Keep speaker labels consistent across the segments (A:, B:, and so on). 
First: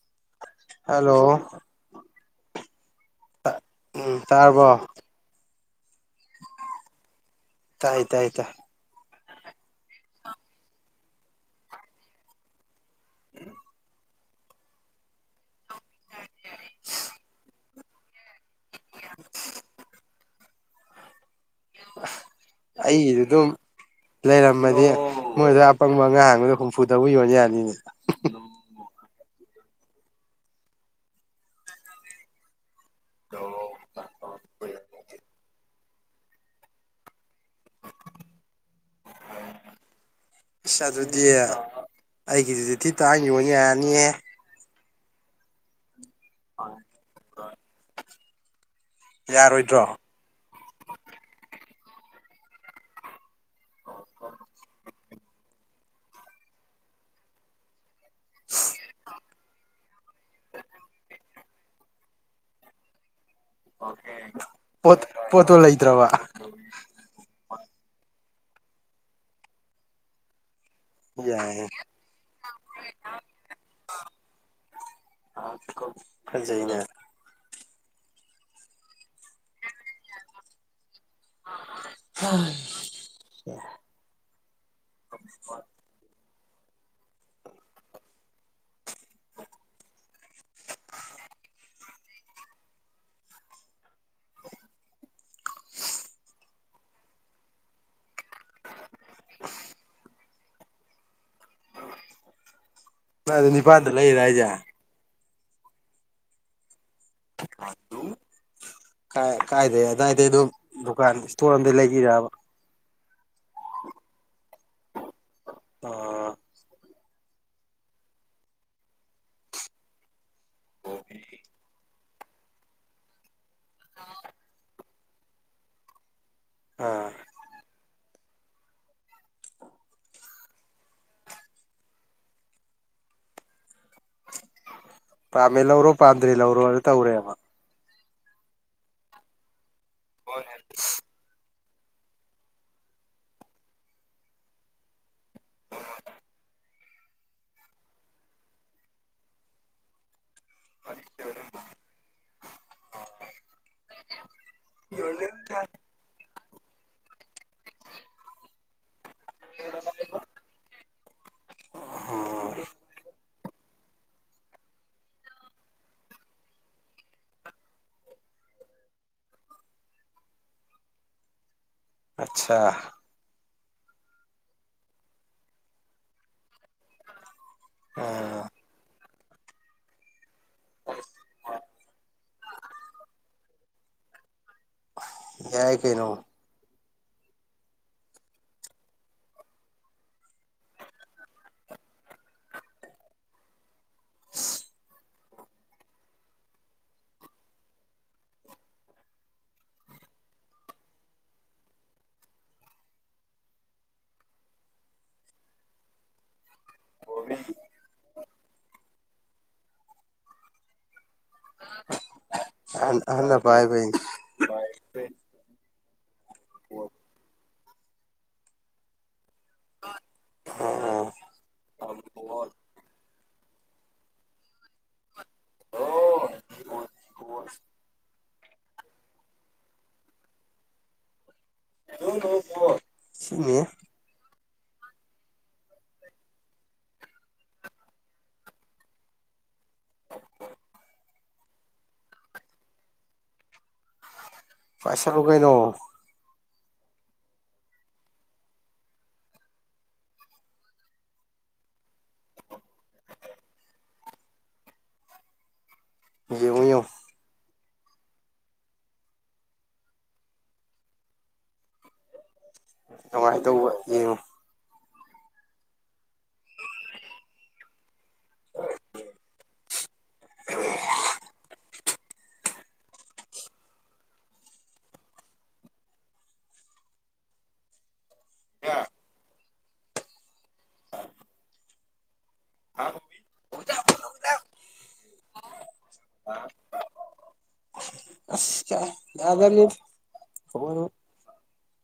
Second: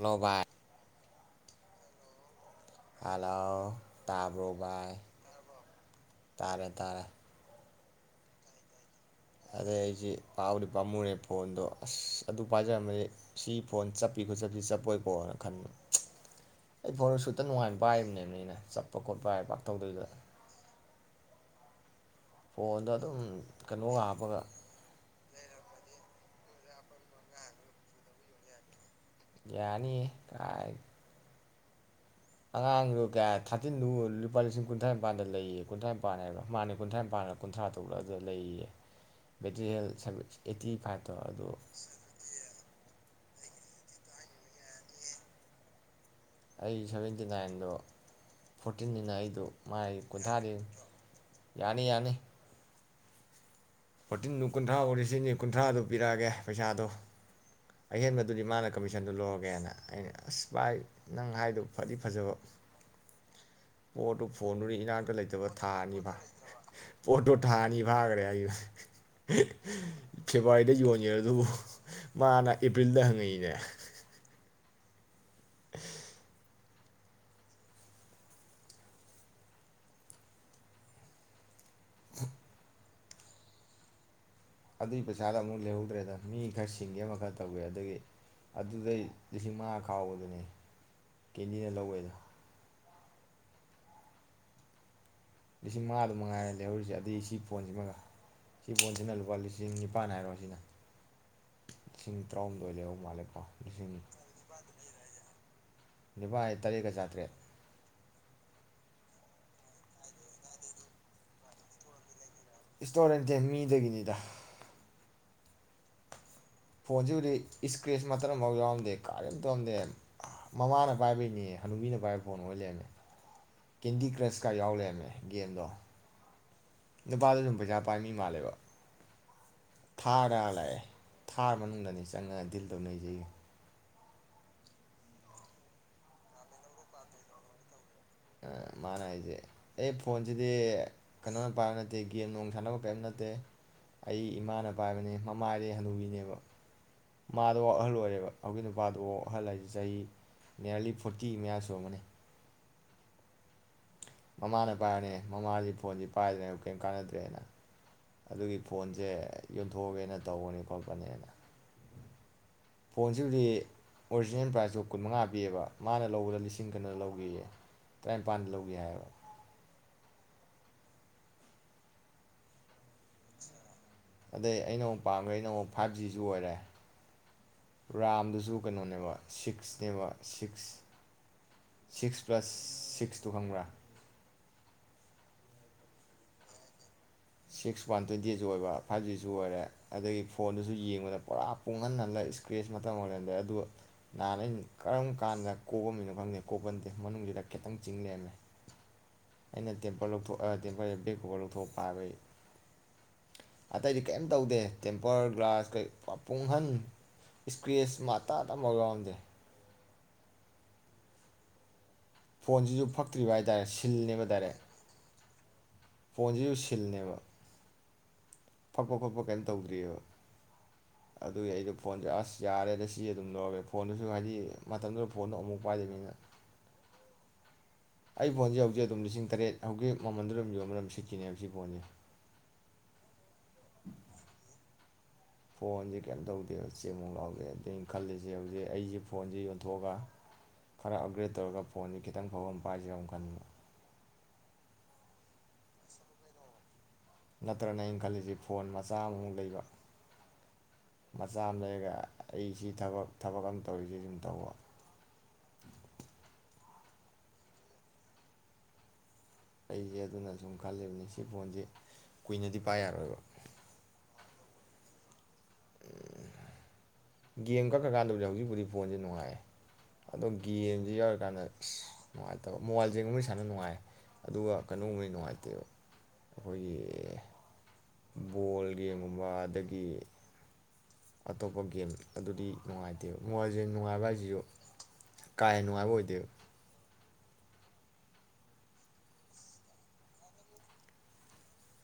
A: Hello ꯚꯥꯏ
B: hello
A: hello ꯇꯥꯕ꯭ꯔꯣ
B: ꯇꯥꯔꯕꯣ
A: ꯕꯥꯏ ꯇꯥꯔꯦ ꯇꯥꯔꯦ
B: ꯇꯥꯏ ꯇꯥꯏ ꯇꯥ
A: ꯑꯗꯩ ꯑꯩꯁꯤ ꯄꯥꯕꯗꯤ ꯄꯥꯝꯃꯨꯔꯦ ꯐꯣꯟꯗꯣ ꯑꯁ ꯑꯗꯨ ꯄꯥꯖꯔꯝꯃꯗꯤ꯫ ꯁꯤ ꯐꯣꯟ ꯆꯞ ꯆꯞꯇꯤ ꯆꯠꯄꯣꯏꯀꯣꯅ ꯈꯟꯕ ꯑꯩ ꯐꯣꯟꯗꯣ ꯁꯨꯠꯇ ꯅꯨꯡꯉꯥꯏꯅ ꯄꯥꯏꯕꯅꯦꯝꯅꯦ ꯑꯩꯅ ꯆꯞꯄ ꯈꯣꯠꯄ ꯍꯥꯏ ꯄꯥꯛꯇꯧꯗꯕꯤꯗ꯫
B: ꯑꯩꯒꯤꯗꯤ ꯑꯗꯨꯝ
A: ꯀꯩꯅꯣꯒ ꯍꯥꯞꯄꯒ
B: ꯂꯩꯔꯝꯃꯗꯤ ꯃꯣꯏꯗ ꯑꯄꯪꯕ ꯑꯉꯥꯡ [unintelligible] ꯍꯨꯝꯐꯨꯗꯕꯨ ꯌꯣꯟ ꯌꯥꯅꯤꯅꯦ꯫
A: ꯌꯥꯅꯤꯌꯦ ꯀꯥꯏ꯫ ꯑꯉꯥꯡꯗꯨ ꯀꯌꯥ ꯊ꯭ꯔꯇꯤꯟꯗꯨ ꯂꯨꯄꯥ ꯂꯤꯁꯤꯡ ꯀꯨꯟꯊ꯭ꯔꯥ ꯅꯤꯄꯥꯟꯗ ꯂꯩꯌꯦ꯫ ꯀꯨꯟꯊ꯭ꯔꯥꯅꯤꯄꯥꯟ ꯍꯥꯏꯕ꯭ꯔ ꯃꯥꯅꯦ ꯀꯨꯟꯊ꯭ꯔꯥꯅꯤꯄꯥꯟꯂ ꯀꯨꯟꯊ꯭ꯔꯥ ꯇꯔꯨꯛꯂꯗ ꯂꯩꯌꯦ ꯕꯦꯇ꯭ꯔꯤ ꯍꯦꯜ [unintelligible]
B: ꯑꯁ
A: ꯐꯥꯏꯚꯇꯣ
B: ꯑꯗꯨꯗꯤ
A: ꯑꯗꯨ
B: ꯑꯩꯒꯤꯗꯨꯗꯤ ꯊꯤ ꯇꯥꯡ ꯌꯣꯟ ꯌꯥꯅꯤ ꯑꯦ꯫
A: ꯑꯩ ꯁꯚꯦꯟꯇꯤ ꯅꯥꯏꯟꯗꯣ ꯐꯣꯔꯇꯤꯟꯅꯤꯅ ꯑꯩꯗꯣ ꯃꯥꯏ
B: ꯌꯥꯔꯣꯏꯗ꯭ꯔꯣ
A: ꯀꯨꯟꯊ꯭ꯔꯥꯗꯤ ꯌꯥꯅꯤ ꯌꯥꯅꯤ꯫ ꯐꯣꯔꯇꯤꯟꯗꯨꯨ ꯀꯨꯟꯊ꯭ꯔꯥ ꯑꯣꯏꯔꯗꯤ ꯁꯤꯠꯅꯤ ꯀꯨꯟꯊ꯭ꯔꯥꯗꯨ ꯄꯤꯔꯛꯑꯒꯦ ꯄꯩꯁꯥꯗꯨ꯫ ꯑꯍꯦꯟꯕꯗꯨꯗꯤ ꯃꯥꯅ ꯀꯃꯤꯁꯟꯗꯨ ꯂꯧꯔꯒꯦꯅ ꯑꯩꯅ ꯑꯁ ꯚꯥꯏ ꯅꯪ ꯍꯥꯏꯗꯨ ꯐꯗꯤ ꯐꯖꯕ꯫ ꯄꯣꯠꯇꯨ ꯐꯣꯟꯗꯨꯗꯤ
B: ꯄꯣꯠ
A: ꯏꯅꯥꯛꯇ ꯂꯩꯇꯕ
B: ꯄꯣꯠꯇꯣ
A: ꯊꯥ ꯑꯅꯤ
B: ꯂꯩꯇ꯭ꯔꯕ
A: ꯐꯥ- ꯄꯣꯠꯇꯣ ꯊꯥꯅꯤ ꯐꯥꯒ꯭ꯔꯦ [unintelligible] [unintelligible] ꯐꯦꯋꯥꯔꯤꯗ ꯌꯣꯟꯒ꯭ꯔꯗꯨꯕꯨ
B: ꯌꯥꯏ
A: ꯃꯥꯅ ꯑꯦꯄ꯭ꯔꯤꯜꯗ ꯍꯪꯉꯛꯏꯅꯦ꯫
B: ꯐꯖꯩꯅꯦ꯫ [unintelligible]
A: ꯑꯗꯨꯏ ꯄꯩꯁꯥꯗ ꯑꯃꯨꯛ ꯂꯩꯍꯧꯗ꯭ꯔꯦꯗ꯫ ꯃꯤ ꯈꯔ ꯁꯤꯡꯒꯤ ꯑꯃ ꯈꯔ ꯇꯧꯒꯤ ꯑꯗꯒꯤ ꯑꯗꯨꯗꯩ ꯂꯤꯁꯤꯡ ꯃꯉꯥ ꯈꯥꯎꯕꯗꯨꯅꯦ ꯀꯦꯟꯗꯤꯅ ꯂꯧꯒꯤꯗꯨ꯫
B: [inaudible]
A: ꯂꯤꯁꯤꯡ ꯃꯉꯥꯗꯨ ꯃꯉꯥꯏꯔꯦ ꯂꯩꯍꯧꯔꯤꯁꯤ ꯑꯗꯩ ꯁꯤ ꯐꯣꯟꯁꯤꯃꯒ꯫ ꯁꯤ ꯐꯣꯟꯁꯤꯅ ꯂꯨꯄꯥ ꯂꯤꯁꯤꯡ ꯅꯤꯄꯥꯟ ꯍꯥꯏꯔꯣ ꯁꯤꯅ꯫ ꯂꯤꯁꯤꯡ ꯇꯔꯥꯍꯨꯝꯗꯣꯏ ꯂꯩꯍꯧ
B: ꯅꯪ
A: ꯃꯥꯜꯂꯦꯀꯣ
B: ꯑꯗꯨ ꯅꯤꯄꯥꯟꯗ
A: ꯂꯤꯁꯤꯡ
B: ꯂꯩꯔ ꯍꯥꯏꯁꯦ
A: ꯅꯤꯄꯥ ꯍꯥꯏ ꯇꯔꯦꯠꯀ ꯆꯥ
B: [unintelligible] ꯀꯥ-ꯀꯥꯏꯗꯩ ꯑꯗꯨꯋꯥꯏꯗꯩ ꯑꯗꯨꯝ ꯗꯨꯀꯥꯟ ꯁ꯭ꯇꯣꯔ ꯑꯝꯗꯩ ꯂꯩꯒꯤꯔꯥꯕ꯫
A: ꯁ꯭ꯇꯣꯔꯗꯩꯇꯦ ꯃꯤꯗꯒꯤꯅꯤꯗ꯫
B: ꯑꯥ꯫
A: ꯐꯣꯟꯁꯤꯕꯨꯗꯤ ꯏꯁꯀ꯭ꯔꯦꯁ ꯃꯇꯠ ꯑꯝꯐꯥꯎ ꯌꯥꯎꯔꯝꯗꯦ ꯀꯥꯔꯤꯝ ꯇꯧꯝꯗꯦ꯫ ꯃꯃꯥꯅ ꯄꯥꯏꯕꯩꯅꯦ ꯍꯅꯨꯕꯤꯅ ꯄꯥꯏꯕ ꯐꯣꯟ ꯑꯣꯏ ꯂꯩꯔꯝꯃꯦ ꯀꯦꯟꯗꯤ ꯀ꯭ꯔꯁꯀ ꯌꯥꯎ ꯂꯩꯔꯝꯃꯦ ꯒꯦꯝꯗꯣ꯫
B: ꯑꯥ
A: ꯅꯄꯥꯗꯨꯁꯨꯝ ꯄꯩꯁꯥ ꯄꯥꯏ ꯃꯤ ꯍꯤꯃꯥꯜꯂꯤꯔꫭ ꯊꯥꯔꯗ ꯂꯥꯛꯑꯦ ꯊꯥꯔ ꯃꯅꯨꯡꯗꯅꯤ ꯆꯪꯉ ꯗꯤꯜ ꯇꯧꯅꯩꯖꯩ ꯑꯩꯒ
B: ꯄꯥꯝꯃꯦ ꯂꯧꯔꯣ ꯄꯥꯝꯗ꯭ꯔꯦ ꯂꯧꯔꯣꯗꫭ ꯇꯧꯔꯦꯕ
A: ꯑ ꯃꯥꯅ ꯍꯥꯏꯖꯦ ꯑꯩ ꯐꯣꯟꯁꯤꯗꯤ ꯀꯅꫭ ꯄꯥꯏꯕ ꯅꯠꯇꯦ ꯒꯦꯝ ꯅꯨꯡ ꯁꯥꯟꯅꯕ ꯀꯥꯏꯝ ꯅꯠꯇꯦ ꯑꯩ ꯏꯃꯥꯅ ꯄꯥꯏꯕꯅꯦ ꯃꯃꯥꯏꯗꯤ ꯍꯅꯨꯕꯤꯅꯦꯕ ꯃꯥꯗꯥ ꯑꯍꯜ ꯑꯣꯏꯔꯦꯕ ꯍꯧꯖꯤꯒꯤ ꯅꯨꯄꯥꯗꫭ ꯑꯍꯜꯂ ꯍꯥꯏꯖꯦ ꯆꯍꯤ ꯅꯤꯌꯥꯔꯂꯤ ꯐꯣꯔꯇꯤ ꯃꯌꯥ ꯁꯨꯔꯝꯃꯅꯤ ꯃꯃꯥꯅ ꯄꯥꯏꯔꯅꯤ ꯃꯃꯥꯗꯤ ꯐꯣꯟꯖꯤ ꯄꯥꯏꯗ꯭ꯔꯦ ꯀꯩꯝ ꯀꯥꯟꯅꯗ꯭ꯔꯦꯅ ꯑꯗꯨꯒꯤ ꯐꯣꯟꯁꯦ ꯌꯣꯟꯊꯣꯛꯑꯒꯦꯅ ꯇꯧꯕꯅꯤꯀꯣ ꯃꯅꯦꯅ
B: [unintelligible]
A: ꯐꯣꯟꯁꯤꯕꯨꯗꯤ ꯑꯣꯔꯤꯖꯤꯅꯦꯜ ꯄ꯭ꯔꯥꯏꯖꯇꯣ ꯀꯨꯟ ꯃꯉꯥ ꯄꯤꯌꯦꯕ ꯃꯥꯅ ꯂꯧꯕꯗ ꯂꯤꯁꯤꯡ ꯀꯩꯅꫭ ꯂꯧꯒꯦꯌꯦ ꯇꯔꯥꯅꯤꯄꯥꯜꯗ ꯂꯧꯒꯦ ꯍꯥꯏꯌꯦꯕ
B: ꯑꯠꯆꯥ
A: ꯑꯗꯩ ꯑꯩꯅ ꯑꯃꯨꯛ ꯄꯥꯝꯒ꯭ꯔꯤ ꯖꯤꯅ ꯑꯃꯨꯛ ꯐꯥꯏꯚ ꯖꯤꯖꯨ ꯑꯣꯏꯔꯦ ꯔꯥꯝꯗꯨꯁꯨ ꯀꯩꯅꯣꯅꯦꯕ ꯁꯤꯛꯁꯅꯦꯕ ꯁꯤꯛꯁ
B: [inaudible]
A: ꯁꯤꯛꯁ ꯄ꯭ꯂꯁ ꯁꯤꯛꯁꯇꯣ ꯈꯪꯕ꯭ꯔꯥ
B: ꯌꯥꯏ ꯀꯩꯅꯣ
A: ꯁꯤꯛꯁ ꯋꯥꯟ ꯇ꯭ꯋꯦꯟꯇꯤ ꯑꯥꯏꯠꯁꯨ ꯑꯣꯏꯕ ꯐꯥꯏꯚ ꯖꯤꯁꯨ ꯑꯣꯏꯔꯦ ꯑꯗꯒꯤ ꯐꯣꯟꯗꯨꯁꯨ ꯌꯦꯡꯕꯗ ꯄꯨꯔꯥ ꯄꯨꯡꯍꯟꯍꯜꯂꯦ ꯏꯁꯀ꯭ꯔꯦꯁ ꯃꯇꯠ ꯑꯝꯕꯨꯛ ꯂꯩꯔꯝꯗꯦ ꯑꯗꯨ ꯅꯍꯥꯟ ꯑꯩꯅ ꯀꯔꯝ ꯀꯀꯥꯟꯗ ꯀꯣꯛꯄꯝꯃꯤꯅ ꯈꯪꯗꯦ ꯀꯣꯛꯄ ꯅꯠꯇꯦ ꯃꯅꯨꯡꯁꯤꯗ ꯈꯤꯇꯪ ꯆꯤꯡ ꯂꯩꯔꯝꯃꯦ ꯑꯩꯅ ꯇꯦꯝꯄ꯭ꯔ ꯂꯧꯊꯣꯛꯑ ꯇꯦꯝꯄ꯭ꯔꯌꯩꯡꯦ ꯕꯦꯛꯀꫭꯕ꯭ꯔ ꯂꯧꯊꯣꯛꯑ ꯄꯥꯏꯕꯩ ꯑꯇꯩꯗꯤ ꯀꯔꯤꯝ ꯇꯧꯗꯦ ꯇꯦꯝꯄꯔ ꯒ꯭ꯂꯥꯁ ꯀꯩ [unintelligible] ꯑꯍꯟ ꯏꯁꯀ꯭ꯔꯦꯁ ꯃꯥꯇꯥꯠ ꯑꯝꯐꯥꯎ ꯌꯥꯎꯔꯝꯗꯦ
B: [inaudible]
A: ꯐꯣꯟꯁꯤꯁꯨ
B: ꯑꯍꯟ
A: ꯐꯛꯇ꯭ꯔꯤꯕ
B: ꯑꯍꯟꯅ
A: ꯍꯥꯏ ꯇꯥꯔꯦ
B: ꯄꯥꯏꯕꯩꯅꯤ
A: ꯁꯤꯜꯅꯦꯕ ꯗꯥꯏꯔꯦꯛ ꯐꯣꯟꯖꯤꯖꯨ ꯁꯤꯜꯅꯦꯕ ꯄꯥꯛꯄ ꯈꫭꯠꯄ ꯀꯏꯝ ꯇꯧꯗ꯭ꯔꯤꯑꯕ
B: ꯑꯣ
A: ꯑꯗꯨꯒꯤ ꯑꯩꯖꯨ ꯐꯣꯟꯖꯦ ꯑꯁ ꯌꯥꯔꯦꯗ ꯁꯤ ꯑꯗꯨꯝ ꯂꯧꯔꯒꯦ ꯐꯣꯟꯗꯨꯁꯨ ꯍꯥꯏꯗꯤ ꯃꯇꯝꯗꯨꯗ ꯐꯣꯟꯗꯣ ꯑꯃꯨꯛ ꯄꯥꯏꯗ꯭ꯔꯤꯃꯤꯅ ꯑꯩ ꯐꯣꯟꯖꯤ ꯍꯧꯖꯤꯛ ꯑꯗꯨꯝ ꯂꯤꯁꯤꯡ ꯇꯔꯦꯠ ꯍꯧꯖꯤꯛ ꯃꯃꯟꯗꯨꯗ ꯌꯣꯟꯕꯗ ꯑꯗꯨꯝ ꯁꯤꯠꯈꯤꯅꯦꯕ ꯁꯤ ꯐꯣꯟꯁꯦ
B: [inaudible] ꯁꯤꯠꯅꯦ
A: ꯐꯣꯟꯖꯦ ꯀꯩꯏꯝ ꯇꯧꯗꯦꯕ ꯆꯦꯃꯨꯛ ꯂꯥꯎꯗꯦ ꯑꯗꯩ ꯑꯩ ꯈꯜꯂꯤꯁꯦ ꯍꯧꯖꯤꯛ ꯑꯩꯖꯦ ꯐꯣꯟꯖꯦ ꯌꯣꯟꯊꯣꯛꯑꯒ ꯈꯔ ꯑꯞꯒ꯭ꯔꯦꯗ ꯇꯧꯔꯒ ꯐꯣꯟꯖꯦ ꯈꯤꯇꯪ ꯐꯥꯕ ꯑꯃ ꯄꯥꯏꯖꯤꯔ ꯑꯃꯨꯛ ꯈꯟꯕ
B: ꯄꯩꯁꯥꯜꯂꯨ ꯀꯩꯅꯣ
A: ꯅꯠꯇ꯭ꯔꯅ ꯑꯩꯅ ꯈꯜꯂꯤꯖꯤ ꯐꯣꯟ ꯃꯆꯥ ꯑꯃꯃꯨꯛ ꯂꯩꯕ ꯃꯆꯥ ꯑꯃ ꯂꯩꯔꯒ ꯑꯩ ꯁꯤ ꯊꯕꯛ ꯊꯕꯛ ꯑꯝ ꯇꯧꯔꯤꯁꯤ ꯑꯗꯨꯨꯝ ꯇꯧꯕ
B: ꯌꯦꯡꯉꯨ ꯌꯦꯡꯉꯨ
A: ꯑꯩꯁꯦ ꯑꯗꯨꯅ ꯁꯨꯝ ꯈꯜꯂꯤꯕꯅꯤ ꯁꯤ ꯐꯣꯟꯁꯦ ꯀꯨꯏꯅꯗꯤ ꯄꯥꯏ ꯌꯥꯔꯣꯏꯕ
B: ꯅꯨꯡꯉꯥꯏꯇꯧꯕ ꯌꯦꯡꯉꯨ
A: ꯒꯦꯝ ꯀꯛꯈ꯭ꯔꯀꯥꯟꯗꯕꯨꯗꯤ ꯍꯧꯖꯤꯛꯄꯨꯗꯤ ꯐꯣꯟꯁꯦ ꯅꯨꯡꯉꯥꯏ ꯑꯗꯣ ꯒꯦꯝꯁꯦ ꯌꯥꯎꯔꯀꯥꯟꯗꯁ ꯉꯥꯏꯇꯕ ꯃꯣꯕꯥꯏꯜ ꯆꯒꯨꯝꯕꯗꯤ ꯁꯥꯟꯅ ꯅꯨꯡꯉꯥꯏ ꯑꯗꯨꯒ ꯀꯩꯅꯣꯒꯨꯝꯕꯗꯤ ꯅꯨꯡꯉꯥꯏꯇꯦꯕ ꯑꯩꯈꯣꯏꯒꯤ ꯕꯣꯜꯒꯦꯝꯒꯨꯝꯕ ꯑꯗꯒꯤ ꯑꯇꯣꯞꯄ ꯒꯦꯝ ꯑꯗꯨꯗꯤ ꯅꯨꯡꯉꯥꯏꯇꯦꯕ ꯃꯣꯕꯅ ꯂꯤꯒꯦꯟ ꯅꯨꯡꯉꯥꯏꯕ ꯍꯥꯏꯁꯤꯁꯨ ꯀꯥꯏ ꯅꯨꯡꯉꯥꯏꯕ ꯑꯣꯏꯗꯦ
B: [unintelligible]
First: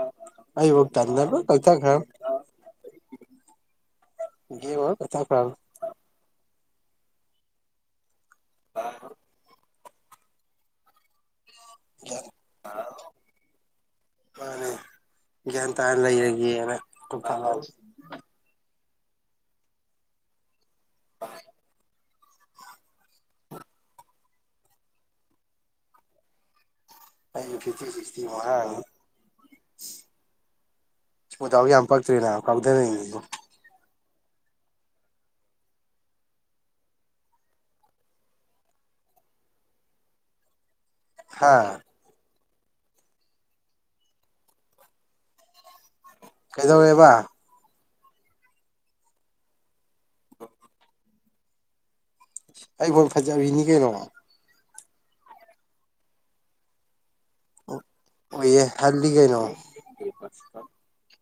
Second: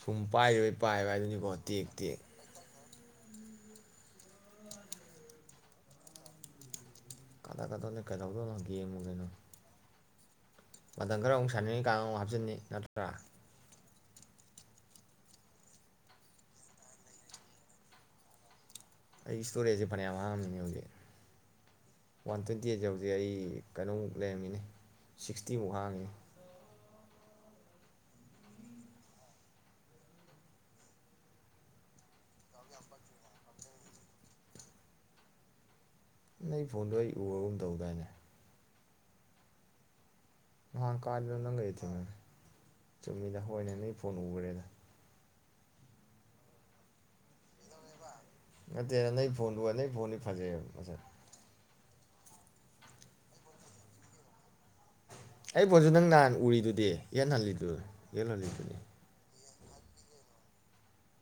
A: ꯁꯨꯝ ꯄꯥꯏꯔꯤꯕꯩ
B: ꯑꯩꯕꯨꯛ
A: ꯄꯥꯏꯕ ꯍꯥꯏꯗꯨꯅꯤꯀꯣ ꯇꯦꯛ ꯇꯦꯛ
B: ꯒꯦꯃ ꯂꯣꯏꯅ ꯀꯥꯀꯊꯠꯈꯔꯝ
A: [unintelligible] [unintelligible] [unintelligible] ꯒꯦꯝꯕꯨ ꯀꯩꯅꯣ ꯃꯊꯪ ꯈꯔꯨ ꯁꯥꯟꯅꯤꯡꯩ ꯀꯥꯅ ꯑꯃꯨꯛ
B: ꯒ꯭ꯌꯥꯟ
A: ꯍꯥꯞꯆꯤꯟꯅꯤ ꯅꯠꯇ꯭ꯔꯥ
B: ꯃꯥꯅꯦ ꯒꯌ꯭ꯥꯟ ꯇꯥꯅꯥ ꯂꯩꯔꯒꯦꯟ ꯀꯥꯀꯊꯠꯂꯕ
A: ꯑꯩ ꯏꯁꯇꯣꯔꯦꯖꯦ ꯐꯅꯌꯥꯝ ꯍꯉꯝꯅꯤ ꯍꯧꯖꯤꯛ ꯋꯥꯟ ꯇꯣꯏꯟꯠꯌ ꯑꯥꯠ ꯌꯧꯗꯤ ꯑꯩ ꯀꯩꯅꯣꯝ ꯂꯩꯔꯝꯃꯤꯅꯦ ꯁꯤꯛꯇꯤꯃꯨꯛ ꯍꯥꯡꯉꯅꯤ
B: ꯑꯩꯩꯅ ꯐꯤꯐꯇꯤ ꯁꯤꯛꯇꯤꯃꯨꯛ ꯍꯥꯏꯔꯅꯤ ꯄꯗꯥꯥꯎ ꯌꯥꯝ ꯄꯛꯇ꯭ꯔꯤꯅ ꯀꯥꯎꯊꯅꯤꯡꯉꯤꯗꯣ
A: ꯅꯪ ꯐꯣꯟꯗꯣ ꯑꯩ ꯎꯔꯒꯨꯝ ꯇꯧꯗꯥꯏꯅꯦ [unintelligible] ꯅꯡꯒ ꯑꯩꯒ
B: ꯍꯥ
A: ꯇꯦꯪꯅꯒꯔ꯭ꯦ ꯆꯨꯝꯃꯤꯗ ꯍꯣꯏꯅꯦ ꯅꯣꯏ ꯐꯣꯟ ꯎꯈ꯭ꯔꯦꯅꯦ
B: ꯀꯩꯗꯧ ꯔꯦꯕ
A: ꯅꯥꯇꯦꯅꯦ ꯅꯩ ꯗꯣꯟꯗꯨ ꯅꯩ ꯕꯣꯠꯅꯤ ꯐꯥꯖꯩ ꯃꯥꯁꯦ
B: ꯑꯩ ꯒꯣꯜ ꯐꯖꯕꯤꯅꯤ ꯀꯩꯅꯣ
A: ꯑꯩ ꯒꯣꯜꯁꯨ ꯅꯪ ꯅꯍꯥꯟ ꯎꯔꯤꯗꯨꯗꯤ ꯌꯦꯅ ꯍꯜꯂꯤꯗꯨ ꯌꯦꯂ
B: ꯑꯣꯏꯌꯦ
A: ꯍꯜꯗꯨꯅꯦ
B: ꯍꯜꯂꯤ [unintelligible]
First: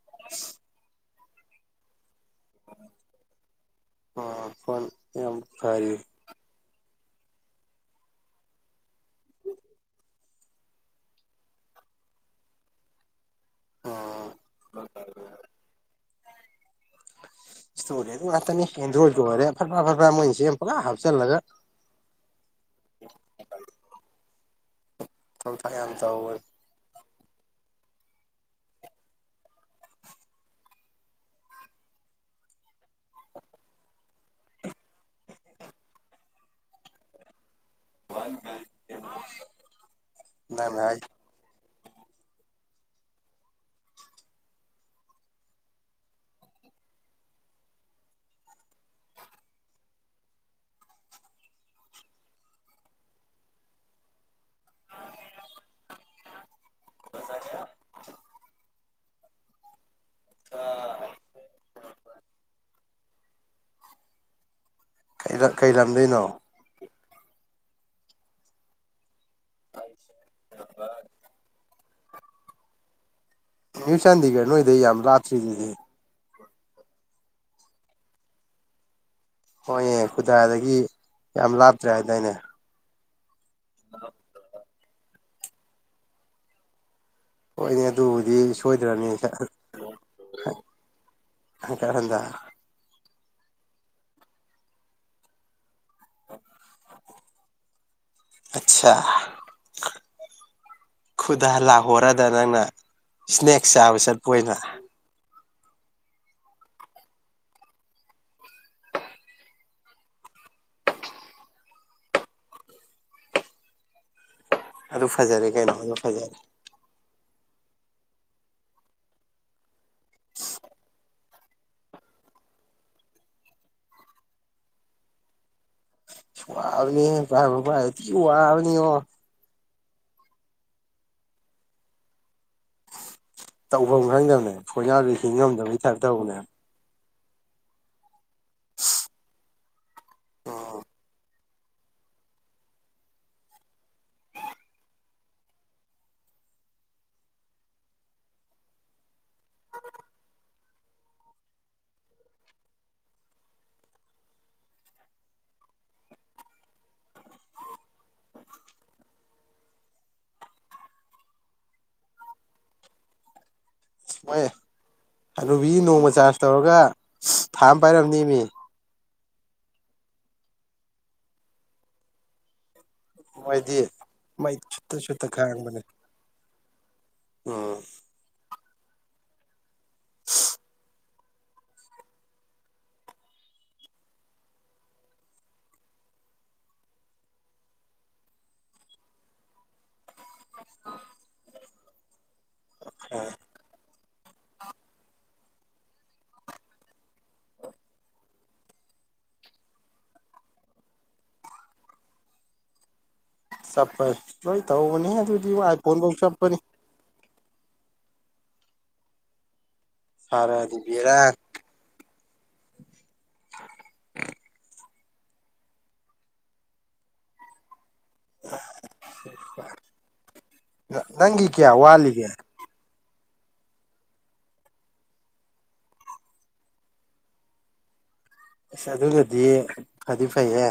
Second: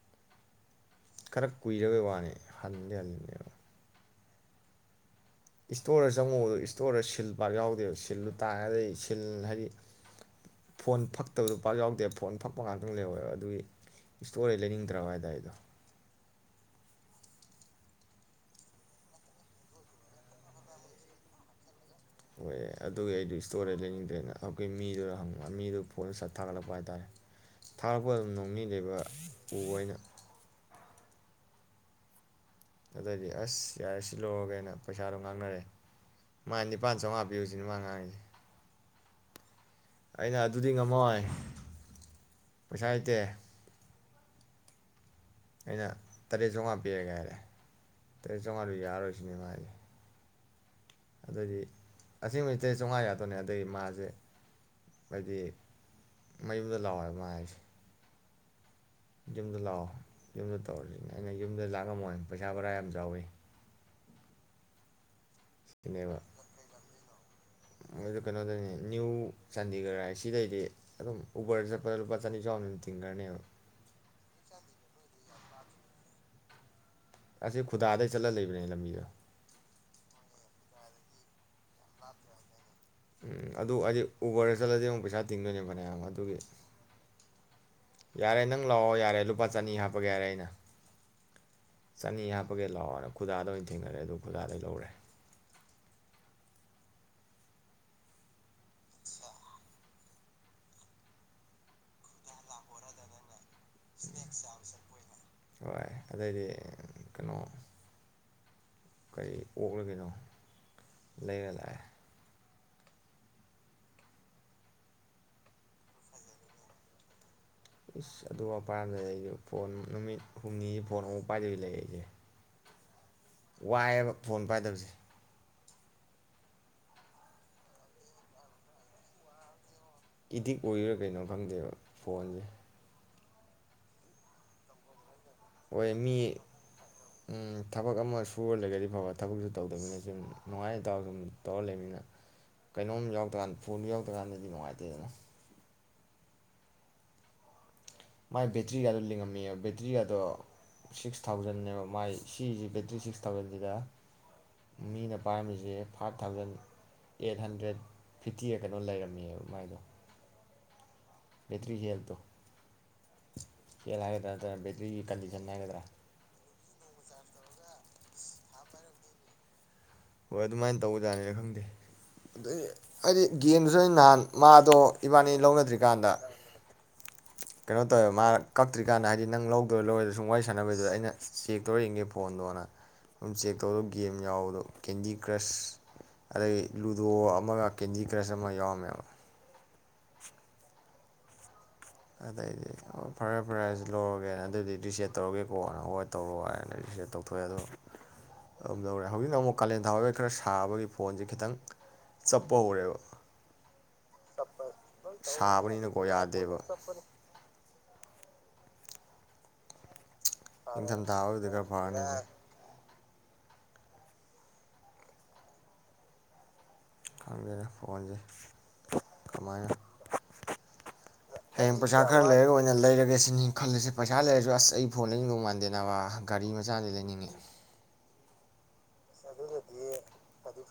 B: [inaudible]
A: ꯈꯔ ꯀꯨꯏꯔꯕꯩ ꯋꯥꯅꯤ ꯍꯟꯗꯤꯦ ꯍꯜꯂꯤꯅꯦꯕ
B: ꯑꯣ ꯐꯣꯟ ꯌꯥꯝ ꯐꯔꯤ
A: ꯏꯁꯇꯣꯔꯗ ꯆꯪꯉꯨꯕꯗꯨ ꯏꯁꯇꯣꯔꯗ ꯁꯤꯜ ꯄꯥꯛ ꯌꯥꯎꯗꯦꯕ ꯁꯤꯜꯂ ꯇꯥꯒꯗꯤ ꯁꯤꯜ ꯍꯥꯏꯗꯤ ꯐꯣꯟ ꯐꯛꯇꯕꯗꯨ ꯄꯥꯛ ꯌꯥꯎꯗꯦ ꯐꯣꯟ ꯐꯛꯄ ꯉꯥꯛꯇꯪ ꯂꯩꯋꯦꯕ ꯑꯗꯨꯒꯤ
B: ꯎꯝ
A: ꯏꯁꯇꯣꯔꯗꯩꯩ ꯂꯩꯅꯤꯡꯗ꯭ꯔꯕ ꯍꯥꯏꯗꯥꯔꯦ ꯏꯇꯥ
B: ꯏꯁꯇꯣꯔꯦ ꯉꯥꯛꯇꯅꯤ ꯑꯦꯟꯗ꯭ꯔꯣꯏꯗꯀ ꯑꯣꯏꯔꯦ ꯐꯠꯄ꯭ꯔꯥ ꯐꯠꯄ꯭ꯔꯥ ꯃꯣꯏꯅ ꯁꯦꯝꯦ ꯄꯨꯂꯥ ꯍꯥꯞꯆꯤꯜꯂꯒ
A: ꯍꯣꯏ ꯑꯗꯨꯒꯤ ꯑꯩꯗꯤ ꯏꯁꯇꯣꯔꯗꯩꯩ ꯂꯩꯅꯤꯡꯗ꯭ꯔꯦꯅ [unintelligible] ꯃꯤꯗꯨꯅ ꯍꯡꯕ
B: ꯊꯕꯛ
A: ꯃꯤꯗꯨ
B: ꯌꯥꯝ
A: ꯐꯣꯟꯗ ꯁꯠ
B: ꯇꯧꯋꯦ
A: ꯊꯥꯒꯠꯂꯛꯄ ꯍꯥꯏꯇꯥꯔꯦ ꯊꯥꯔꯛꯄ ꯑꯗꯨꯝ ꯅꯣꯡꯅꯤ ꯂꯩꯕ ꯎꯕ ꯑꯣꯏꯅ ꯑꯗꯨꯗꯤ ꯑꯁ ꯌꯥꯔꯦ ꯁꯤ ꯂꯣꯏꯔꯒꯦꯅ ꯄꯩꯁꯥꯗꯣ ꯉꯥꯡꯅꯔꯦ ꯃꯥꯥꯏ ꯅꯤꯄꯥꯥꯟ ꯆꯥꯃꯉꯥ ꯄꯤꯌꯨꯁꯤ [unintelligible]
B: [unintelligible]
A: ꯑꯩꯅ ꯑꯗꯨꯗꯤ
B: ꯅꯪꯅ
A: ꯉꯝꯃꯣꯏ ꯄꯩꯁꯥ ꯂꯩꯇꯦ ꯑꯩꯅ ꯇꯔꯦꯠ ꯆꯥꯝꯃꯉꯥ ꯄꯤꯔꯦꯒ ꯍꯥꯏꯔꯦ ꯇꯔꯦꯠ ꯆꯥꯝꯃꯉꯥꯗꯨ ꯌꯥꯔꯣꯏꯁꯤꯅꯦ ꯃꯥ ꯍꯥꯢꯁꯦ ꯑꯗꯨꯏꯗꯤ ꯑꯁꯦꯡꯕꯩꯗꯤ ꯇꯔꯦꯠ ꯆꯧꯉꯥꯗ ꯌꯥꯗꯣꯏꯅꯦ ꯑꯗꯗꯒꯤ ꯃꯥꯁꯦ ꯍꯥꯏꯗꯤ ꯃꯌꯨꯝꯗ ꯂꯥꯛꯑꯣ ꯍꯥꯏꯕ ꯃꯥ ꯍꯥꯏꯁꯦ ꯌꯨꯝꯗ ꯂꯥꯛ ꯑꯣ ꯌꯨꯝꯗ ꯇꯧꯔꯁꯤꯅꯦ ꯑꯩꯅ ꯌꯨꯝꯗ ꯂꯥꯛꯉꯝꯃꯣꯏ ꯄꯩꯁꯥ ꯕꯔꯥ ꯌꯥꯝ ꯆꯥꯎꯋꯤ
B: ꯀꯩꯗ ꯀꯩꯂꯝꯗꯩꯩꯅꯣ
A: [unintelligible] ꯀꯩꯅꯣꯗꯩꯩꯅꯦ ꯅꯌ꯭ꯨ ꯆꯥꯟꯗꯤꯒꯔ ꯍꯥꯏ ꯁꯤ ꯂꯩꯔꯤ ꯑꯗꯨꯝ ꯎꯕꯔ ꯆꯠꯄ ꯄꯗ ꯂꯨꯄꯥ ꯆꯅꯤ ꯆꯥꯎꯅꯗꯤ ꯇꯤꯡꯈꯔꯅꯤꯕ
B: ꯅꯌ꯭ꯨ ꯆꯥꯟꯗꯤꯒꯔ ꯅꯣꯏꯗꯩꯩ ꯌꯥꯝ ꯂꯥꯞꯇꯔꯤꯗꯨꯗꯤ
A: ꯑꯁꯤ ꯈꯨꯗꯥꯗꯩ ꯆꯠꯂ ꯂꯩꯕꯅꯦ ꯂꯝꯕꯤꯗꯣ
B: ꯍꯣꯏꯅꯦ ꯈꯨꯗꯥꯗꯒꯤ ꯌꯥꯝ ꯂꯥꯞꯇ꯭ꯔꯦ ꯍꯥꯏꯗꯥꯏꯅꯦ
A: ꯎꯝ ꯑꯗꯨ ꯍꯥꯏꯗꯤ ꯎꯕꯔ ꯆꯠꯂꯗꯤ ꯑꯃꯨꯛ ꯄꯩꯁꯥ ꯇꯤꯡꯗꯣꯏꯅꯦ ꯐꯅꯌꯥꯝ ꯑꯗꯨꯒꯤ
B: ꯍꯣꯏꯅꯦ ꯑꯗꯨꯕꯨꯗꯤ
A: ꯌꯥꯔꯦ ꯅꯪ ꯂꯥꯛꯑꯣ
B: ꯁꯣꯏꯗ꯭ꯔꯕꯅꯤ
A: ꯌꯥꯔꯦ ꯂꯨꯄꯥ ꯆꯅꯤ ꯍꯥꯞꯄꯒꯦ ꯌꯥꯔꯦ ꯑꯩꯅ
B: ꯍꯟꯀꯠ ꯍꯟꯗ
A: ꯆꯅꯤ ꯍꯥꯞꯄꯒꯦ ꯂꯥꯛꯑꯣꯔ ꯈꯨꯗꯥꯗ ꯑꯣꯏꯅ ꯊꯦꯡꯅꯔꯦ ꯑꯗꯨ ꯈꯨꯗꯥꯗꯩꯩ ꯂꯧꯔꯦ
B: ꯑꯁꯥ ꯈꯨꯗꯥ ꯂꯥ ꯍꯣꯔꯗ ꯅꯪꯅ ꯏꯁꯅꯦꯛ ꯆꯥꯕ ꯆꯠꯄ ꯑꯣꯏꯅ
A: ꯍꯣꯏ ꯑꯗꯨꯗꯩꯗꯤ ꯀꯩꯅꯣ ꯀꯔꯤ ꯑꯣꯛꯂ ꯀꯩꯅꯣ ꯂꯩꯔ ꯂꯥꯛꯑꯦ
B: ꯑꯗꯨ ꯐꯖꯔꯦ ꯀꯩꯅꯣ ꯑꯗꯨ ꯐꯖꯔꯦ
A: ꯏꯁ ꯑꯗꯨ [unintelligible] ꯑꯩꯁꯨ ꯐꯣꯟ ꯅꯨꯃꯤꯠ ꯍꯨꯝꯅꯤ ꯐꯣꯟ [unintelligible] ꯄꯥꯏꯗꯕꯤ ꯂꯩꯔꯦ ꯑꯩꯁꯦ ꯋꯥꯏꯑꯦꯕ ꯐꯣꯟ ꯄꯥꯏꯗꯕꯁꯦ
B: ꯋꯥꯕꯅꯤꯍꯦ [unintelligible] ꯋꯥꯕꯅꯤꯉꯣ
A: ꯏꯗꯤꯛ ꯑꯣꯏꯔꯥ ꯀꯩꯅꯣ ꯈꯪꯗꯦꯕ ꯐꯣꯟꯁꯦ
B: ꯇꯧꯐꯝ ꯈꯪꯗꯕꯅꯦ ꯐꯣꯟ ꯌꯥꯎꯗꯔ꯭ꯗꯤ ꯍꯤꯡ ꯉꯝꯗꯕꯩ ꯇꯥꯌꯦꯄ ꯇꯧꯕꯅꯦ
A: ꯎꯝ ꯊꯕꯛ ꯑꯃꯁꯨ ꯐꯕ ꯊꯕꯛꯁꯨ ꯇꯧꯗꯕꯅꯦ
B: ꯎꯝ
A: ꯅꯨꯡꯉꯥꯏꯗꯥꯎ ꯑꯗꯨꯨꯝ ꯇꯧꯔ ꯂꯩꯕꯅꯤꯅ ꯀꯩꯅꯣꯝ ꯌꯥꯎꯗ꯭ꯔꯀꯥꯟꯗ ꯐꯣꯟꯗꯨ ꯌꯥꯎꯗ꯭ꯔꯀꯥꯟꯗꯗꯤ ꯅꯨꯡꯉꯥꯏꯇꯦꯗꯅ ꯃꯥꯏ ꯕꯦꯇ꯭ꯔꯤꯒꯗꯣ ꯂꯤꯡꯉꯝꯃꯤꯑꯕ ꯕꯦꯇ꯭ꯔꯤꯒꯗꯣ ꯁꯤꯛꯁ ꯊꯥꯎꯖꯟꯅꯦꯕ ꯃꯥꯏ ꯁꯤꯁꯦ ꯕꯦꯇ꯭ꯔꯤ ꯁꯤꯛꯁ ꯊꯥꯎꯖꯟꯁꯤꯗ ꯃꯤꯅ ꯄꯥꯏꯔꯝꯃꯤꯁꯦ ꯐꯥꯏꯚ ꯊꯥꯎꯖꯟ ꯑꯦꯠ ꯍꯟꯗ꯭ꯔꯦꯠ ꯐꯤꯐꯇꯤꯒ ꯀꯩꯅꯣ ꯂꯩꯔꯝꯃꯤꯑꯕ ꯃꯥꯏꯗꯣ ꯇꯔꯤꯁꯦꯜ ꯌꯦꯂꯦ ꯇꯦ
B: ꯑꯅꯨꯕꯤ ꯅꯣꯡꯃ ꯆꯥꯔꯖ ꯇꯧꯔꯒ ꯊꯥ ꯑꯃ ꯄꯥꯏꯔꯝꯅꯦ ꯃꯤ
A: ꯍꯣꯏ ꯑꯗꯨꯃꯥꯏꯅ ꯇꯧꯕꯖꯥꯠꯅꯤꯅ ꯈꯪꯗꯦ ꯑꯗꯨꯗꯤ ꯍꯥꯏꯗꯤ
B: ꯃꯣꯏꯗꯤ
A: ꯒꯦꯝꯗꯨꯁꯨ ꯅꯍꯥꯟ
B: ꯃꯩ
A: ꯃꯥꯗꯣ
B: ꯁꯨꯠꯇ ꯁꯨꯠꯇ
A: ꯏꯕꯥꯅꯤ
B: ꯈꯥꯡꯕꯅꯦ
A: ꯂꯧꯅꯗ꯭ꯔꯤꯀꯥꯟꯗ
B: ꯎꯝ
A: ꯀꯩꯅꯣ ꯇꯧꯋꯦꯕ ꯃꯥꯅ ꯀꯛꯇ꯭ꯔꯤꯀꯥꯟꯗ ꯍꯥꯏꯗꯤ ꯅꯪ ꯂꯧꯗꯣꯏꯣ ꯂꯧꯔꯣꯏꯗ ꯁꯨꯝ ꯋꯥꯔꯤ ꯁꯥꯟꯅꯕꯩꯗꯨꯗ ꯑꯩꯅ ꯆꯦꯛ ꯇꯧꯔ ꯌꯦꯡꯒꯦ ꯐꯣꯟꯗꯣ ꯑꯅ ꯁꯨꯝ ꯆꯦꯛ ꯇꯧꯗꯣ ꯒꯦꯝ ꯌꯥꯎꯕꯗꯣ ꯀꯦꯟꯗꯤ ꯀ꯭ꯔꯁ ꯑꯗꯗꯒꯤ ꯂꯨꯗꯣ ꯑꯃꯒ ꯀꯦꯟꯗꯤ ꯀ꯭ꯔꯁ ꯑꯃ ꯌꯥꯎꯔꯝꯃꯦꯕ ꯑꯗꯩꯗꯤ ꯑꯣ ꯐꯔꯦ ꯐꯔꯦ ꯂꯧꯔꯒꯦꯅ ꯑꯗꯨꯗꯤ ꯔꯤꯁꯦꯠ ꯇꯧꯔꯒꯦꯀꯣꯅ ꯍꯣꯏ ꯇꯧꯔ ꯍꯥꯏꯅ ꯔꯤꯁꯦꯠ ꯇꯧꯊꯣꯛꯑꯦ ꯑꯗꯣ ꯑꯗꯨꯝ ꯂꯧꯔꯦ ꯍꯧꯖꯤꯛꯅ ꯑꯃꯨꯛ ꯀꯥꯂꯦꯟ ꯊꯥꯋꯥꯈꯩ ꯈꯔ ꯁꯥꯕꯒꯤ ꯐꯣꯟꯁꯦ ꯈꯤꯇꯪ ꯆꯞꯄ ꯍꯧꯔꯦꯕ
B: ꯆꯠꯄ ꯂꯣꯏ ꯇꯧꯕꯅꯦ ꯑꯗꯨꯗꯤ ꯑꯥꯏꯐꯣꯟ
A: ꯁꯥꯕꯅꯤꯅꯀꯣ
B: ꯐꯧ ꯆꯠꯄꯅꯤ
A: ꯌꯥꯗꯦꯕ
B: ꯁꯥꯔꯛꯑꯗꯤ ꯕꯦꯔꯥ
A: [unintelligible] ꯑꯣꯏꯗꯒ ꯐꯅꯤ
B: ꯎꯝ
A: ꯈꯪꯒꯦꯗ ꯐꯣꯟꯁꯦ ꯀꯃꯥꯏꯅꯣ
B: ꯅꯪꯒꯤ ꯀꯌꯥ
A: ꯍꯌꯦꯡ ꯄꯩꯁꯥ
B: ꯋꯥꯠꯂꯤꯒꯦ
A: ꯈꯔ ꯂꯩꯔꯒ ꯑꯣꯏꯅ ꯂꯩꯔꯒꯦ ꯁꯤꯅꯤ ꯈꯜꯂꯁꯦ ꯄꯩꯁꯥ ꯂꯩꯔꯁꯨ ꯑꯁ ꯑꯩ ꯐꯣꯟꯗ ꯌꯦꯗꯧ ꯃꯥꯟꯗꯦꯅꯕ ꯒꯥꯔꯤ ꯃꯆꯥꯗꯤ ꯂꯩꯅꯤꯡꯉꯦ
B: ꯑꯁ ꯑꯗꯨꯒꯗꯤ ꯐꯗꯤ ꯐꯩꯌꯦ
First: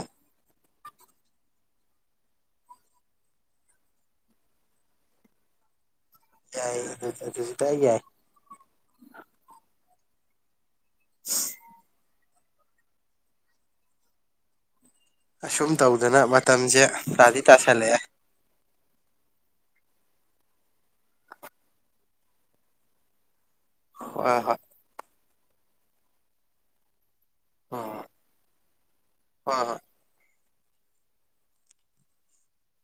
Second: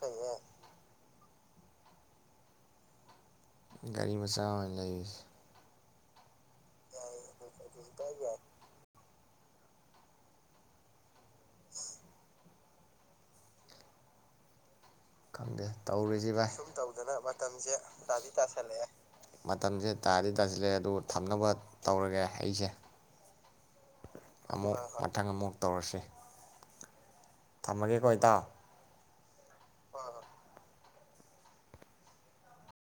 A: ꯒꯥꯔꯤ ꯃꯆꯥ ꯑꯃ ꯂꯩꯔꯤꯨꯁꯦ
B: ꯌꯥ ꯑꯗꯨ ꯑꯗꯨ ꯆꯇꯥꯏ ꯌꯥꯏ ꯁꯤꯁ
A: ꯈꯪꯗꯦ
B: ꯑꯁꯨꯝ ꯇꯧꯗꯅ
A: ꯇꯧꯔꯤꯁ ꯚꯥꯏ ꯁꯨꯝ
B: ꯃꯇꯝꯁꯦ
A: ꯇꯧꯗꯅ
B: ꯇꯥꯗꯤ
A: ꯃꯇꯝꯁꯦ
B: ꯇꯥꯁꯜꯂꯛꯑꯦ
A: ꯗꯥꯕꯤ ꯇꯥꯁꯜꯂꯛꯑꯦ ꯃꯇꯝꯁꯦ ꯇꯥꯗꯤ ꯇꯥꯁꯤꯜꯂꯦ ꯑꯗꯨ ꯊꯝꯅꯕ ꯇꯧꯔꯒꯦ ꯑꯩꯁꯦ
B: ꯍꯣꯏ ꯍꯣꯏ
A: ꯑꯃ ꯃꯊꯪ ꯑꯃꯨꯛ ꯇꯧꯔꯁꯤ
B: ꯎꯝ
A: ꯊꯝꯃꯒꯦ ꯀꯣ ꯏꯇꯥꯥꯎ
B: ꯍꯣꯏ ꯍꯣꯏ